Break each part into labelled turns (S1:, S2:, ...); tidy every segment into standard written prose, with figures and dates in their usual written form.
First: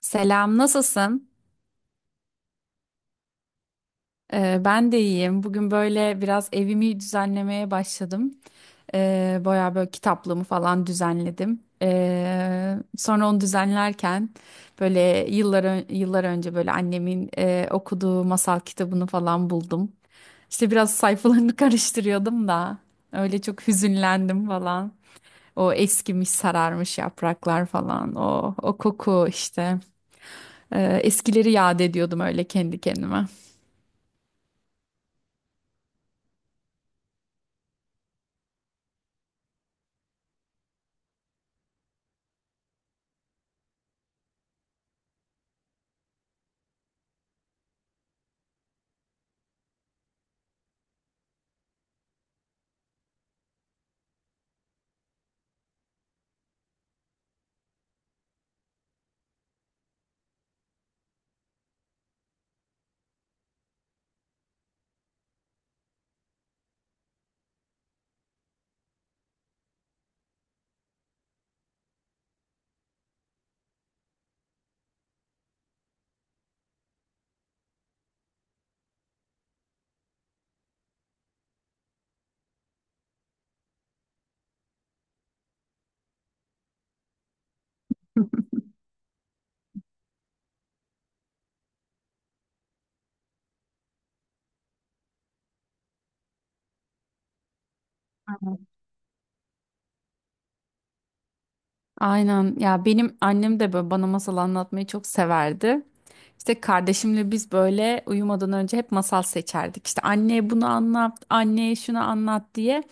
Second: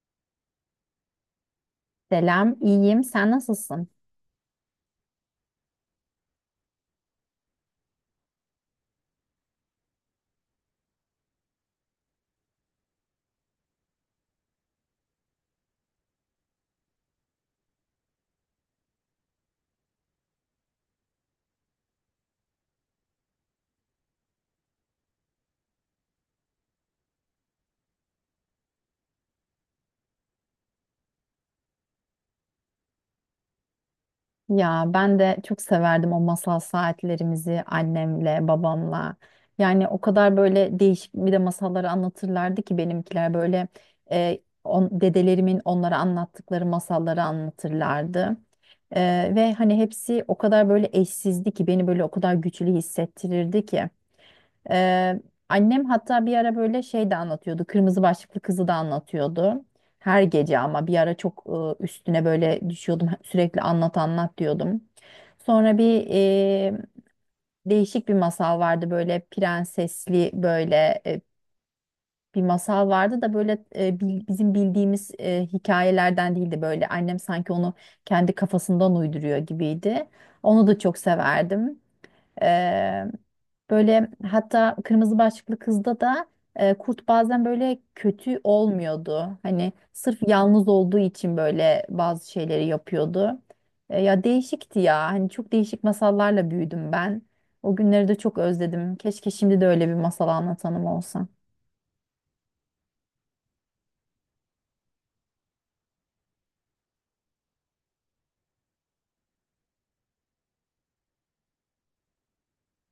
S1: Selam, nasılsın?
S2: Selam, iyiyim. Sen nasılsın?
S1: Ben de iyiyim. Bugün böyle biraz evimi düzenlemeye başladım. Bayağı böyle kitaplığımı falan düzenledim. Sonra onu düzenlerken böyle yıllar önce böyle annemin okuduğu masal kitabını falan buldum. İşte biraz sayfalarını karıştırıyordum da öyle çok hüzünlendim falan. O eskimiş, sararmış yapraklar falan. O koku işte. Eskileri yad ediyordum öyle kendi kendime.
S2: Ya ben de çok severdim o masal saatlerimizi annemle, babamla. Yani o kadar böyle değişik bir de masalları anlatırlardı ki benimkiler böyle dedelerimin onlara anlattıkları masalları anlatırlardı. Ve hani hepsi o kadar böyle eşsizdi ki beni böyle o kadar güçlü hissettirirdi ki. Ee, Annem hatta bir ara böyle şey de anlatıyordu. Kırmızı Başlıklı Kız'ı da anlatıyordu. Her gece ama bir ara çok üstüne böyle düşüyordum. Sürekli anlat anlat diyordum. Sonra değişik bir masal vardı böyle prensesli böyle bir masal vardı da böyle bizim bildiğimiz hikayelerden değildi böyle. Annem sanki onu kendi kafasından uyduruyor gibiydi. Onu da çok severdim. Ee, Böyle hatta Kırmızı Başlıklı Kız'da da kurt bazen böyle kötü olmuyordu. Hani sırf yalnız olduğu için böyle bazı şeyleri yapıyordu. Ya değişikti ya. Hani çok değişik masallarla büyüdüm ben. O günleri de çok özledim. Keşke şimdi de öyle bir masal anlatanım olsa.
S1: Aynen ya, benim annem de böyle bana masal anlatmayı çok severdi. İşte kardeşimle biz böyle uyumadan önce hep masal seçerdik. İşte anneye bunu anlat, anneye şunu anlat diye.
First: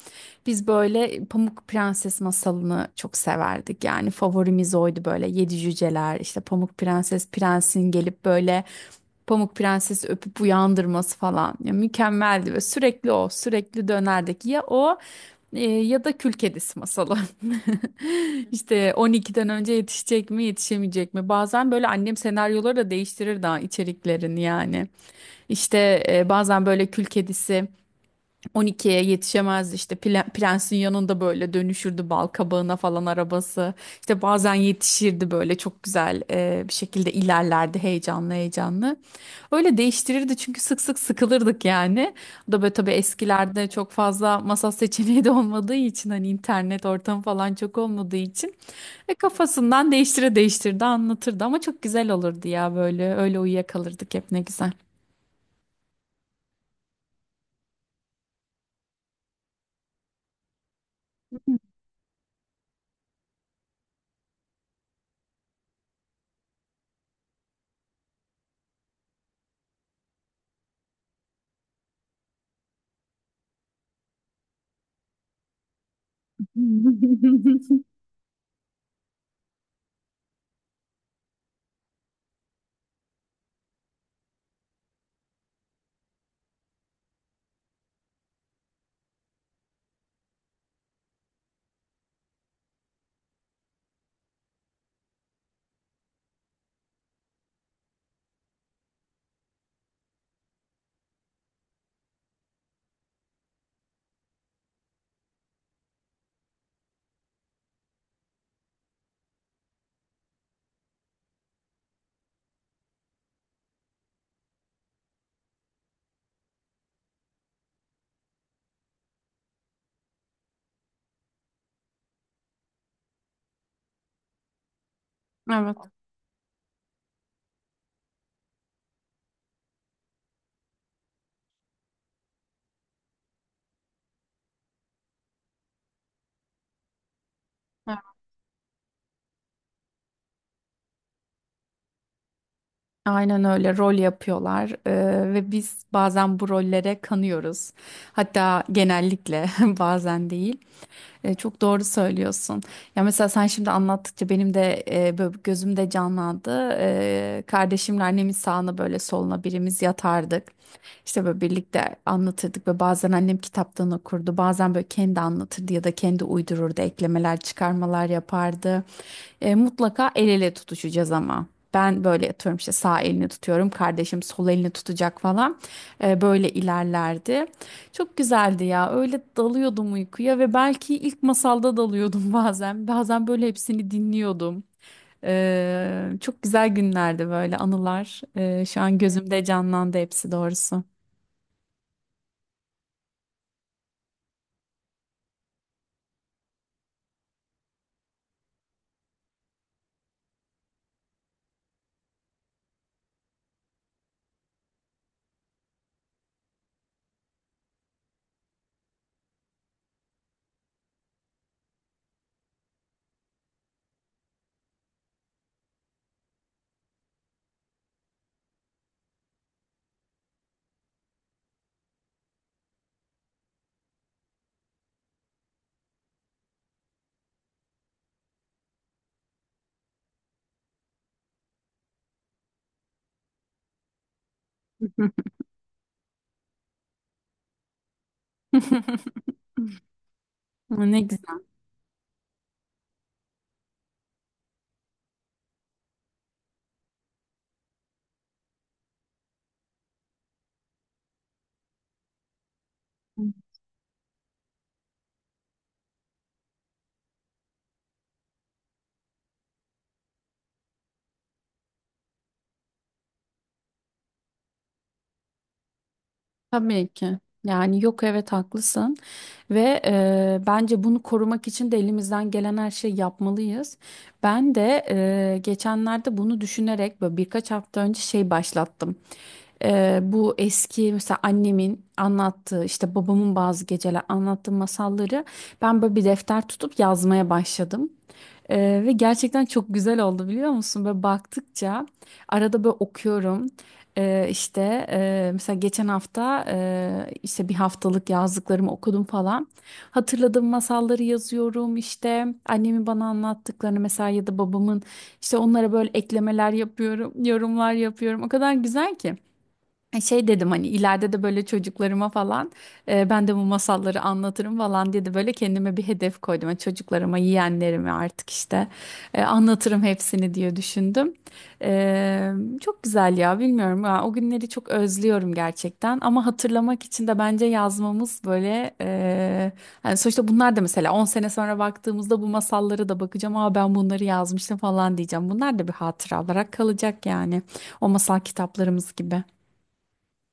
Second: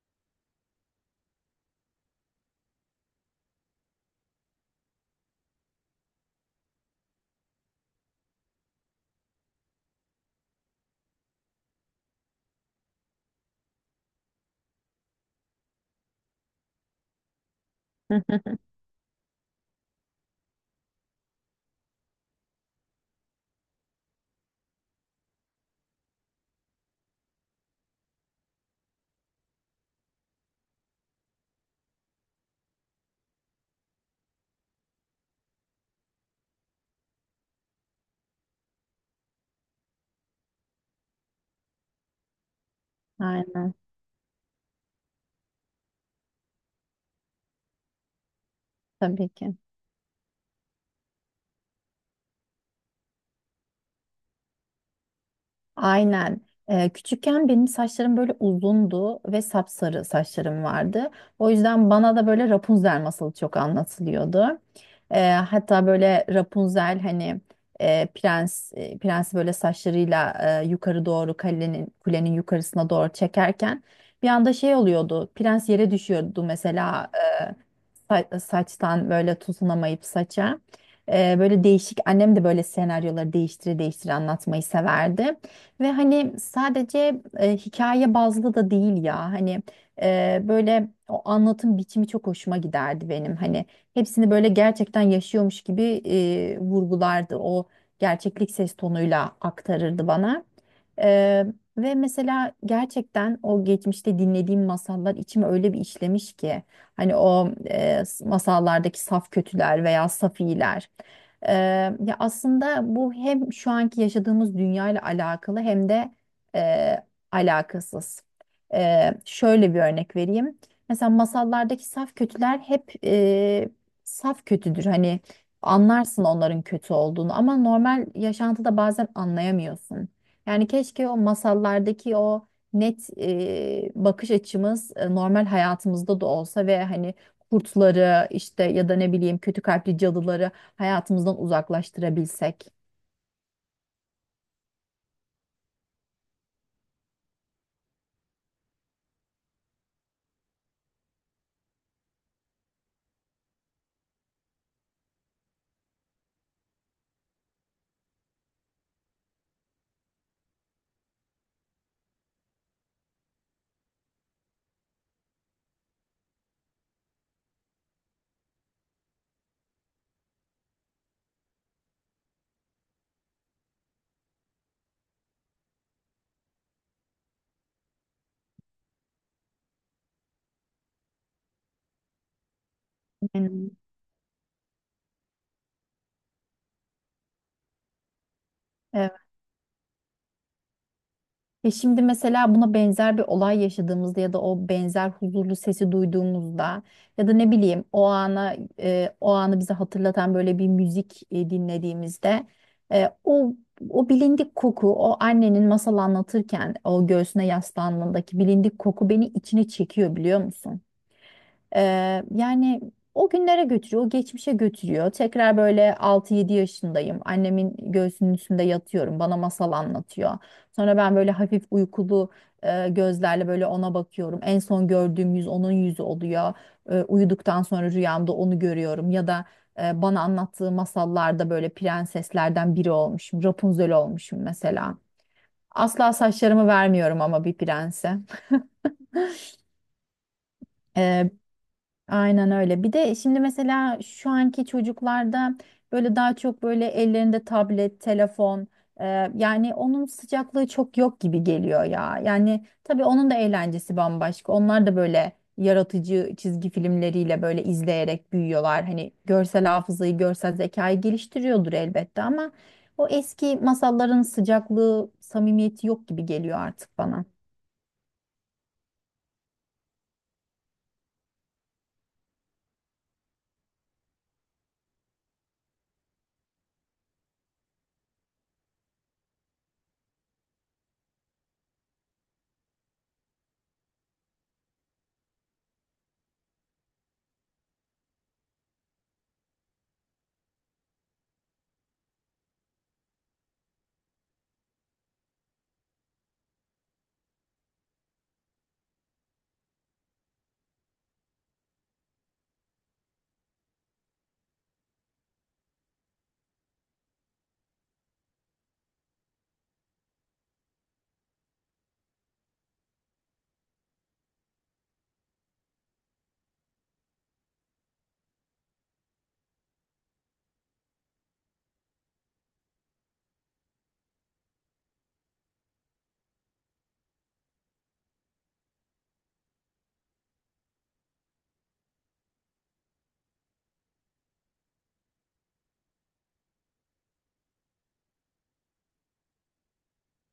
S1: Biz böyle Pamuk Prenses masalını çok severdik. Yani favorimiz oydu, böyle yedi cüceler, işte Pamuk Prenses, prensin gelip böyle Pamuk Prenses'i öpüp uyandırması falan. Ya mükemmeldi ve sürekli o sürekli dönerdik ya o ya da Kül Kedisi masalı. İşte 12'den önce yetişecek mi, yetişemeyecek mi? Bazen böyle annem senaryoları da değiştirir daha içeriklerini yani. İşte bazen böyle kül kedisi 12'ye yetişemezdi, işte prensin yanında böyle dönüşürdü bal kabağına falan arabası, işte bazen yetişirdi böyle çok güzel bir şekilde ilerlerdi, heyecanlı heyecanlı öyle değiştirirdi çünkü sık sık sıkılırdık yani. O da böyle tabii eskilerde
S2: Aynen.
S1: çok fazla masa seçeneği de olmadığı için, hani internet ortamı falan çok olmadığı için ve
S2: Tabii ki.
S1: kafasından değiştire değiştirdi anlatırdı ama çok güzel olurdu ya, böyle öyle uyuyakalırdık hep, ne güzel.
S2: Aynen. Küçükken benim saçlarım böyle uzundu ve sapsarı saçlarım vardı. O yüzden bana da böyle Rapunzel masalı çok anlatılıyordu. Hatta böyle Rapunzel hani prensi böyle saçlarıyla yukarı doğru kulenin yukarısına doğru çekerken bir anda şey oluyordu. Prens yere düşüyordu, mesela saçtan böyle tutunamayıp saça. Böyle değişik annem de böyle senaryoları değiştire değiştire anlatmayı severdi. Ve hani sadece hikaye bazlı da değil ya, hani böyle o anlatım biçimi çok hoşuma giderdi benim. Hani hepsini böyle gerçekten yaşıyormuş gibi vurgulardı, o gerçeklik ses tonuyla aktarırdı bana. Ee, Ve mesela gerçekten o geçmişte dinlediğim masallar içime öyle bir işlemiş ki. Hani o masallardaki saf kötüler veya saf iyiler. E, Ya aslında bu hem şu anki yaşadığımız dünya ile alakalı hem de e, alakasız. Şöyle bir örnek vereyim. Mesela masallardaki saf kötüler hep saf kötüdür. Hani
S1: Evet.
S2: anlarsın onların kötü olduğunu, ama normal yaşantıda bazen anlayamıyorsun. Yani keşke o masallardaki o net bakış açımız normal hayatımızda da olsa ve hani kurtları işte ya da ne bileyim kötü kalpli cadıları hayatımızdan uzaklaştırabilsek.
S1: Aynen öyle rol yapıyorlar. Ve biz bazen bu rollere kanıyoruz. Hatta genellikle, bazen değil. Çok doğru söylüyorsun. Ya mesela sen şimdi anlattıkça benim de böyle gözümde canlandı. E, kardeşimle annemin sağına böyle soluna birimiz yatardık. İşte böyle birlikte anlatırdık ve bazen annem kitaptan okurdu. Bazen böyle kendi anlatırdı ya da kendi uydururdu, eklemeler, çıkarmalar yapardı. Mutlaka el ele tutuşacağız ama. Ben böyle atıyorum, işte sağ elini tutuyorum. Kardeşim sol elini tutacak falan. Böyle ilerlerdi. Çok güzeldi ya. Öyle dalıyordum uykuya ve belki ilk masalda dalıyordum bazen. Bazen böyle
S2: Aynen.
S1: hepsini dinliyordum. Çok güzel günlerdi böyle anılar. E, şu an gözümde canlandı hepsi doğrusu.
S2: Ya şimdi mesela buna benzer bir olay yaşadığımızda ya da o benzer huzurlu sesi duyduğumuzda ya da ne bileyim o anı bize hatırlatan böyle bir müzik dinlediğimizde e, o o bilindik koku, o annenin masal anlatırken o göğsüne yaslandığındaki bilindik koku beni içine çekiyor, biliyor musun? Yani o günlere götürüyor, o geçmişe götürüyor. Tekrar böyle altı yedi yaşındayım. Annemin göğsünün üstünde yatıyorum. Bana masal anlatıyor. Sonra ben böyle hafif uykulu gözlerle böyle ona bakıyorum. En son gördüğüm yüz onun yüzü oluyor. Uyuduktan sonra rüyamda onu görüyorum. Ya da bana anlattığı masallarda böyle prenseslerden biri olmuşum. Rapunzel olmuşum mesela. Asla saçlarımı vermiyorum ama bir prense.
S1: Ne
S2: Ee,
S1: güzel.
S2: Aynen öyle. Bir de şimdi mesela şu anki çocuklarda böyle daha çok böyle ellerinde tablet, telefon, e, yani onun sıcaklığı çok yok gibi geliyor ya. Yani tabii onun da eğlencesi bambaşka. Onlar da böyle yaratıcı çizgi filmleriyle böyle izleyerek büyüyorlar. Hani görsel hafızayı, görsel zekayı geliştiriyordur elbette ama o eski masalların sıcaklığı, samimiyeti yok gibi geliyor
S1: Tabii
S2: artık
S1: ki.
S2: bana.
S1: Yani yok, evet, haklısın ve bence bunu korumak için de elimizden gelen her şeyi yapmalıyız. Ben de geçenlerde bunu düşünerek böyle birkaç hafta önce şey başlattım. E, bu eski mesela annemin anlattığı, işte babamın bazı geceler anlattığı masalları ben böyle bir defter tutup yazmaya başladım. E, ve gerçekten çok güzel oldu biliyor musun? Böyle baktıkça arada böyle okuyorum. İşte mesela geçen hafta, işte bir haftalık yazdıklarımı okudum falan. Hatırladığım masalları yazıyorum, işte annemin bana anlattıklarını mesela ya da babamın, işte onlara böyle eklemeler yapıyorum, yorumlar yapıyorum. O kadar güzel ki. E, şey dedim, hani ileride de böyle çocuklarıma falan ben de bu masalları anlatırım falan diye de böyle kendime bir hedef koydum. Yani çocuklarıma, yeğenlerime artık, işte anlatırım hepsini diye düşündüm. E, çok güzel ya, bilmiyorum ya, o günleri çok özlüyorum gerçekten, ama hatırlamak için de bence yazmamız böyle, hani sonuçta bunlar da mesela 10 sene sonra baktığımızda bu masallara da bakacağım. Aa, ben bunları yazmıştım falan diyeceğim. Bunlar da bir hatıra olarak kalacak yani, o masal kitaplarımız gibi.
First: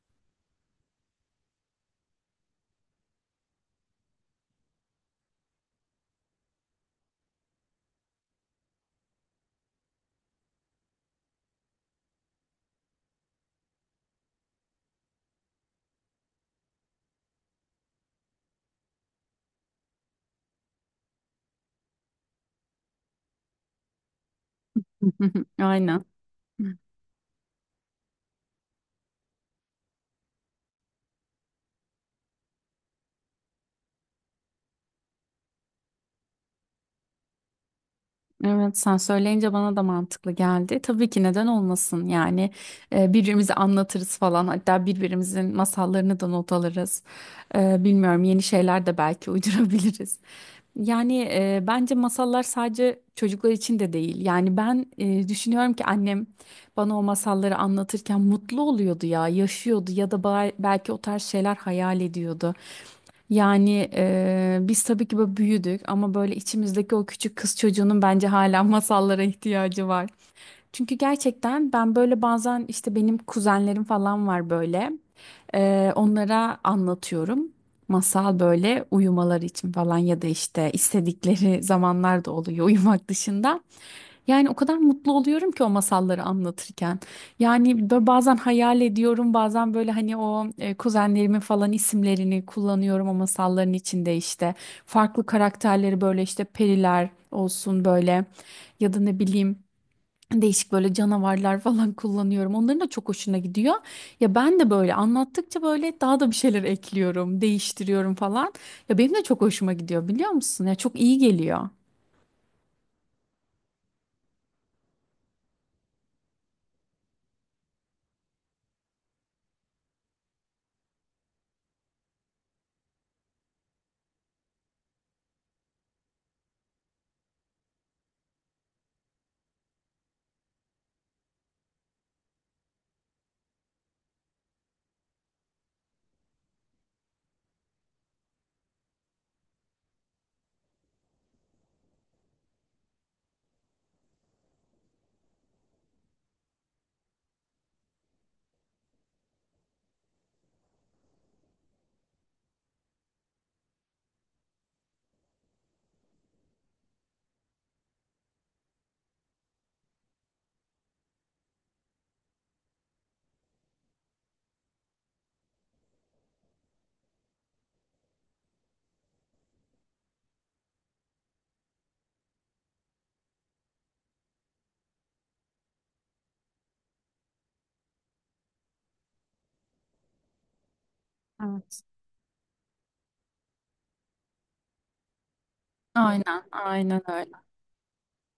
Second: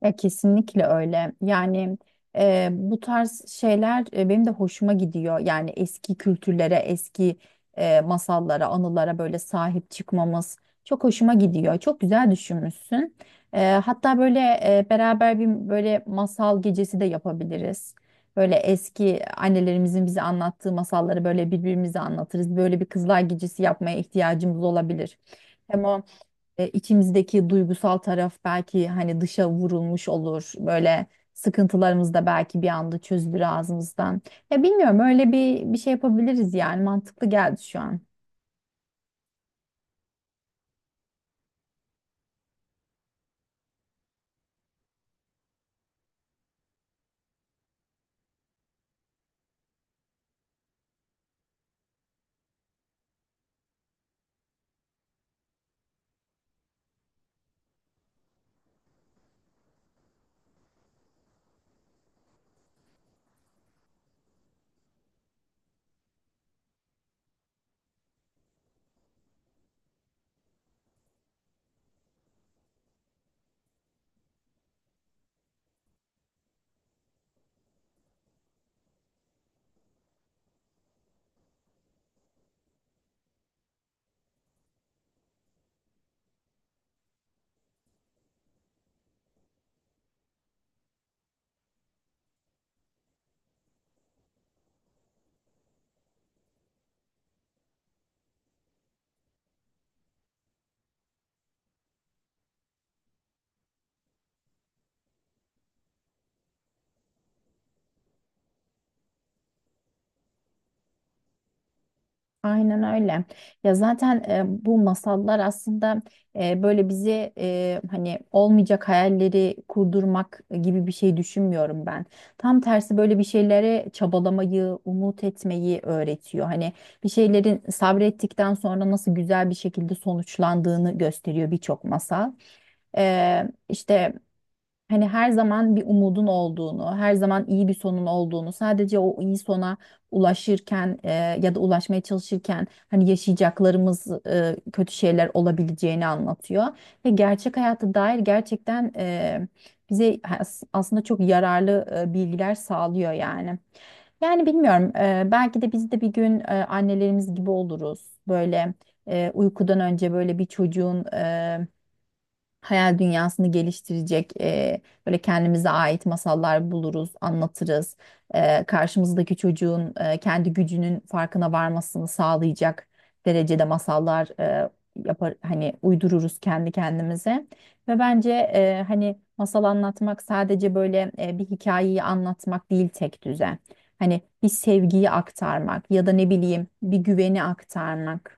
S2: Ya kesinlikle öyle. Yani bu tarz şeyler benim de hoşuma gidiyor. Yani eski kültürlere, eski masallara, anılara böyle sahip çıkmamız çok hoşuma gidiyor. Çok güzel düşünmüşsün. Hatta böyle beraber bir böyle masal gecesi de yapabiliriz. Böyle eski annelerimizin bize anlattığı masalları böyle birbirimize anlatırız. Böyle bir kızlar gecesi yapmaya ihtiyacımız olabilir. Hem
S1: Aynen.
S2: içimizdeki duygusal taraf belki hani dışa vurulmuş olur. Böyle sıkıntılarımız da belki bir anda çözülür ağzımızdan. Ya bilmiyorum, öyle bir şey yapabiliriz yani, mantıklı geldi şu an.
S1: Evet, sen söyleyince bana da mantıklı geldi. Tabii ki, neden olmasın yani. Birbirimize anlatırız falan, hatta birbirimizin masallarını da not alırız. E, bilmiyorum, yeni şeyler de belki uydurabiliriz. Yani bence masallar sadece çocuklar için de değil. Yani ben düşünüyorum ki annem bana o masalları anlatırken mutlu oluyordu ya, yaşıyordu ya da belki o tarz şeyler hayal ediyordu. Yani biz tabii ki böyle büyüdük ama böyle içimizdeki o küçük kız çocuğunun bence hala masallara ihtiyacı var. Çünkü gerçekten ben böyle bazen, işte benim kuzenlerim falan var böyle. Onlara anlatıyorum. Masal böyle uyumaları için falan, ya da işte istedikleri zamanlar da oluyor uyumak dışında. Yani o kadar mutlu oluyorum ki o masalları anlatırken. Yani böyle bazen hayal ediyorum, bazen böyle hani o kuzenlerimin falan isimlerini kullanıyorum o masalların içinde işte. Farklı karakterleri böyle işte periler olsun böyle, ya da ne bileyim değişik böyle canavarlar falan kullanıyorum. Onların da çok hoşuna gidiyor. Ya ben de böyle anlattıkça böyle daha da bir şeyler ekliyorum, değiştiriyorum falan. Ya benim de çok hoşuma gidiyor biliyor musun? Ya çok iyi geliyor.
S2: Aynen öyle. Ya zaten bu masallar aslında e, böyle bizi e, hani olmayacak hayalleri kurdurmak gibi bir şey düşünmüyorum ben. Tam tersi, böyle bir şeylere çabalamayı, umut etmeyi öğretiyor. Hani bir şeylerin sabrettikten sonra nasıl güzel bir şekilde sonuçlandığını gösteriyor birçok masal. İşte hani her zaman bir umudun olduğunu, her zaman iyi bir sonun olduğunu, sadece o iyi sona ulaşırken ya da ulaşmaya çalışırken hani yaşayacaklarımız kötü şeyler olabileceğini anlatıyor. Ve gerçek hayata dair gerçekten bize aslında çok yararlı bilgiler sağlıyor yani. Yani bilmiyorum, belki de biz de bir gün annelerimiz gibi oluruz. Böyle uykudan önce böyle bir çocuğun hayal dünyasını geliştirecek, böyle kendimize ait masallar buluruz, anlatırız. Karşımızdaki çocuğun kendi gücünün farkına varmasını sağlayacak derecede masallar yapar, hani uydururuz kendi kendimize. Ve bence hani masal anlatmak sadece böyle bir
S1: Evet.
S2: hikayeyi anlatmak değil tek düze. Hani bir sevgiyi aktarmak ya da ne
S1: Aynen,
S2: bileyim bir
S1: aynen öyle.
S2: güveni aktarmak.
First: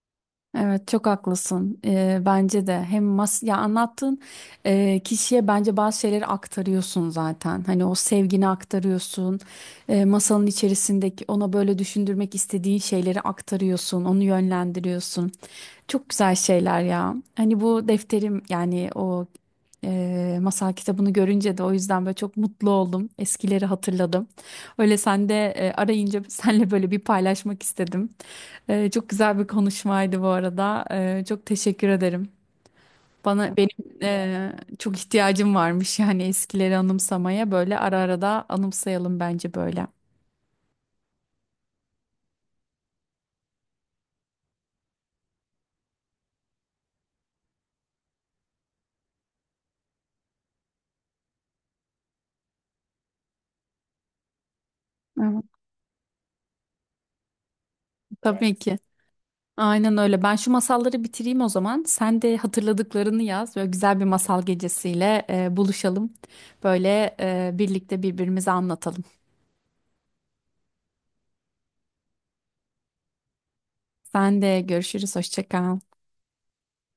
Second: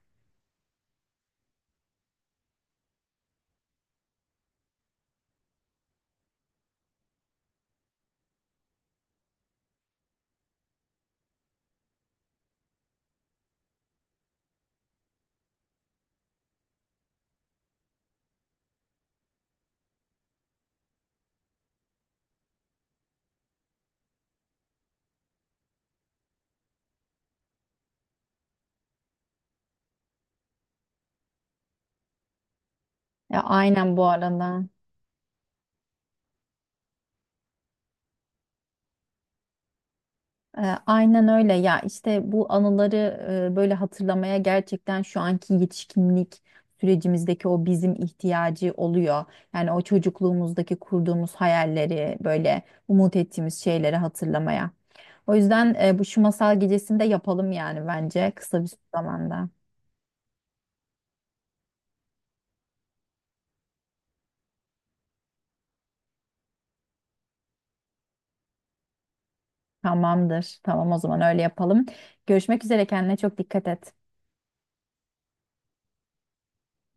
S1: Evet, çok haklısın. Bence de hem mas, ya anlattığın kişiye bence bazı şeyleri aktarıyorsun zaten. Hani o sevgini aktarıyorsun. E, masanın içerisindeki ona böyle düşündürmek istediğin şeyleri aktarıyorsun, onu yönlendiriyorsun. Çok güzel şeyler ya. Hani bu defterim, yani o masal kitabını görünce de o yüzden böyle çok mutlu oldum. Eskileri hatırladım. Öyle sen de arayınca senle böyle bir paylaşmak istedim. Çok güzel bir konuşmaydı bu arada. Çok teşekkür ederim.
S2: Ya,
S1: Bana, benim
S2: aynen bu arada.
S1: çok ihtiyacım varmış yani, eskileri anımsamaya böyle, ara ara da anımsayalım bence böyle.
S2: E, Aynen öyle. Ya işte bu anıları böyle hatırlamaya gerçekten şu anki yetişkinlik sürecimizdeki o bizim ihtiyacı oluyor. Yani o çocukluğumuzdaki kurduğumuz hayalleri, böyle umut ettiğimiz şeyleri hatırlamaya. O
S1: Evet.
S2: yüzden bu şu masal gecesini de yapalım yani, bence
S1: Tabii
S2: kısa bir
S1: ki.
S2: zamanda.
S1: Aynen öyle. Ben şu masalları bitireyim o zaman. Sen de hatırladıklarını yaz. Böyle güzel bir masal gecesiyle buluşalım. Böyle birlikte birbirimize anlatalım.
S2: Tamamdır. Tamam, o zaman öyle yapalım. Görüşmek üzere, kendine çok dikkat et.
S1: Sen de görüşürüz. Hoşça kal.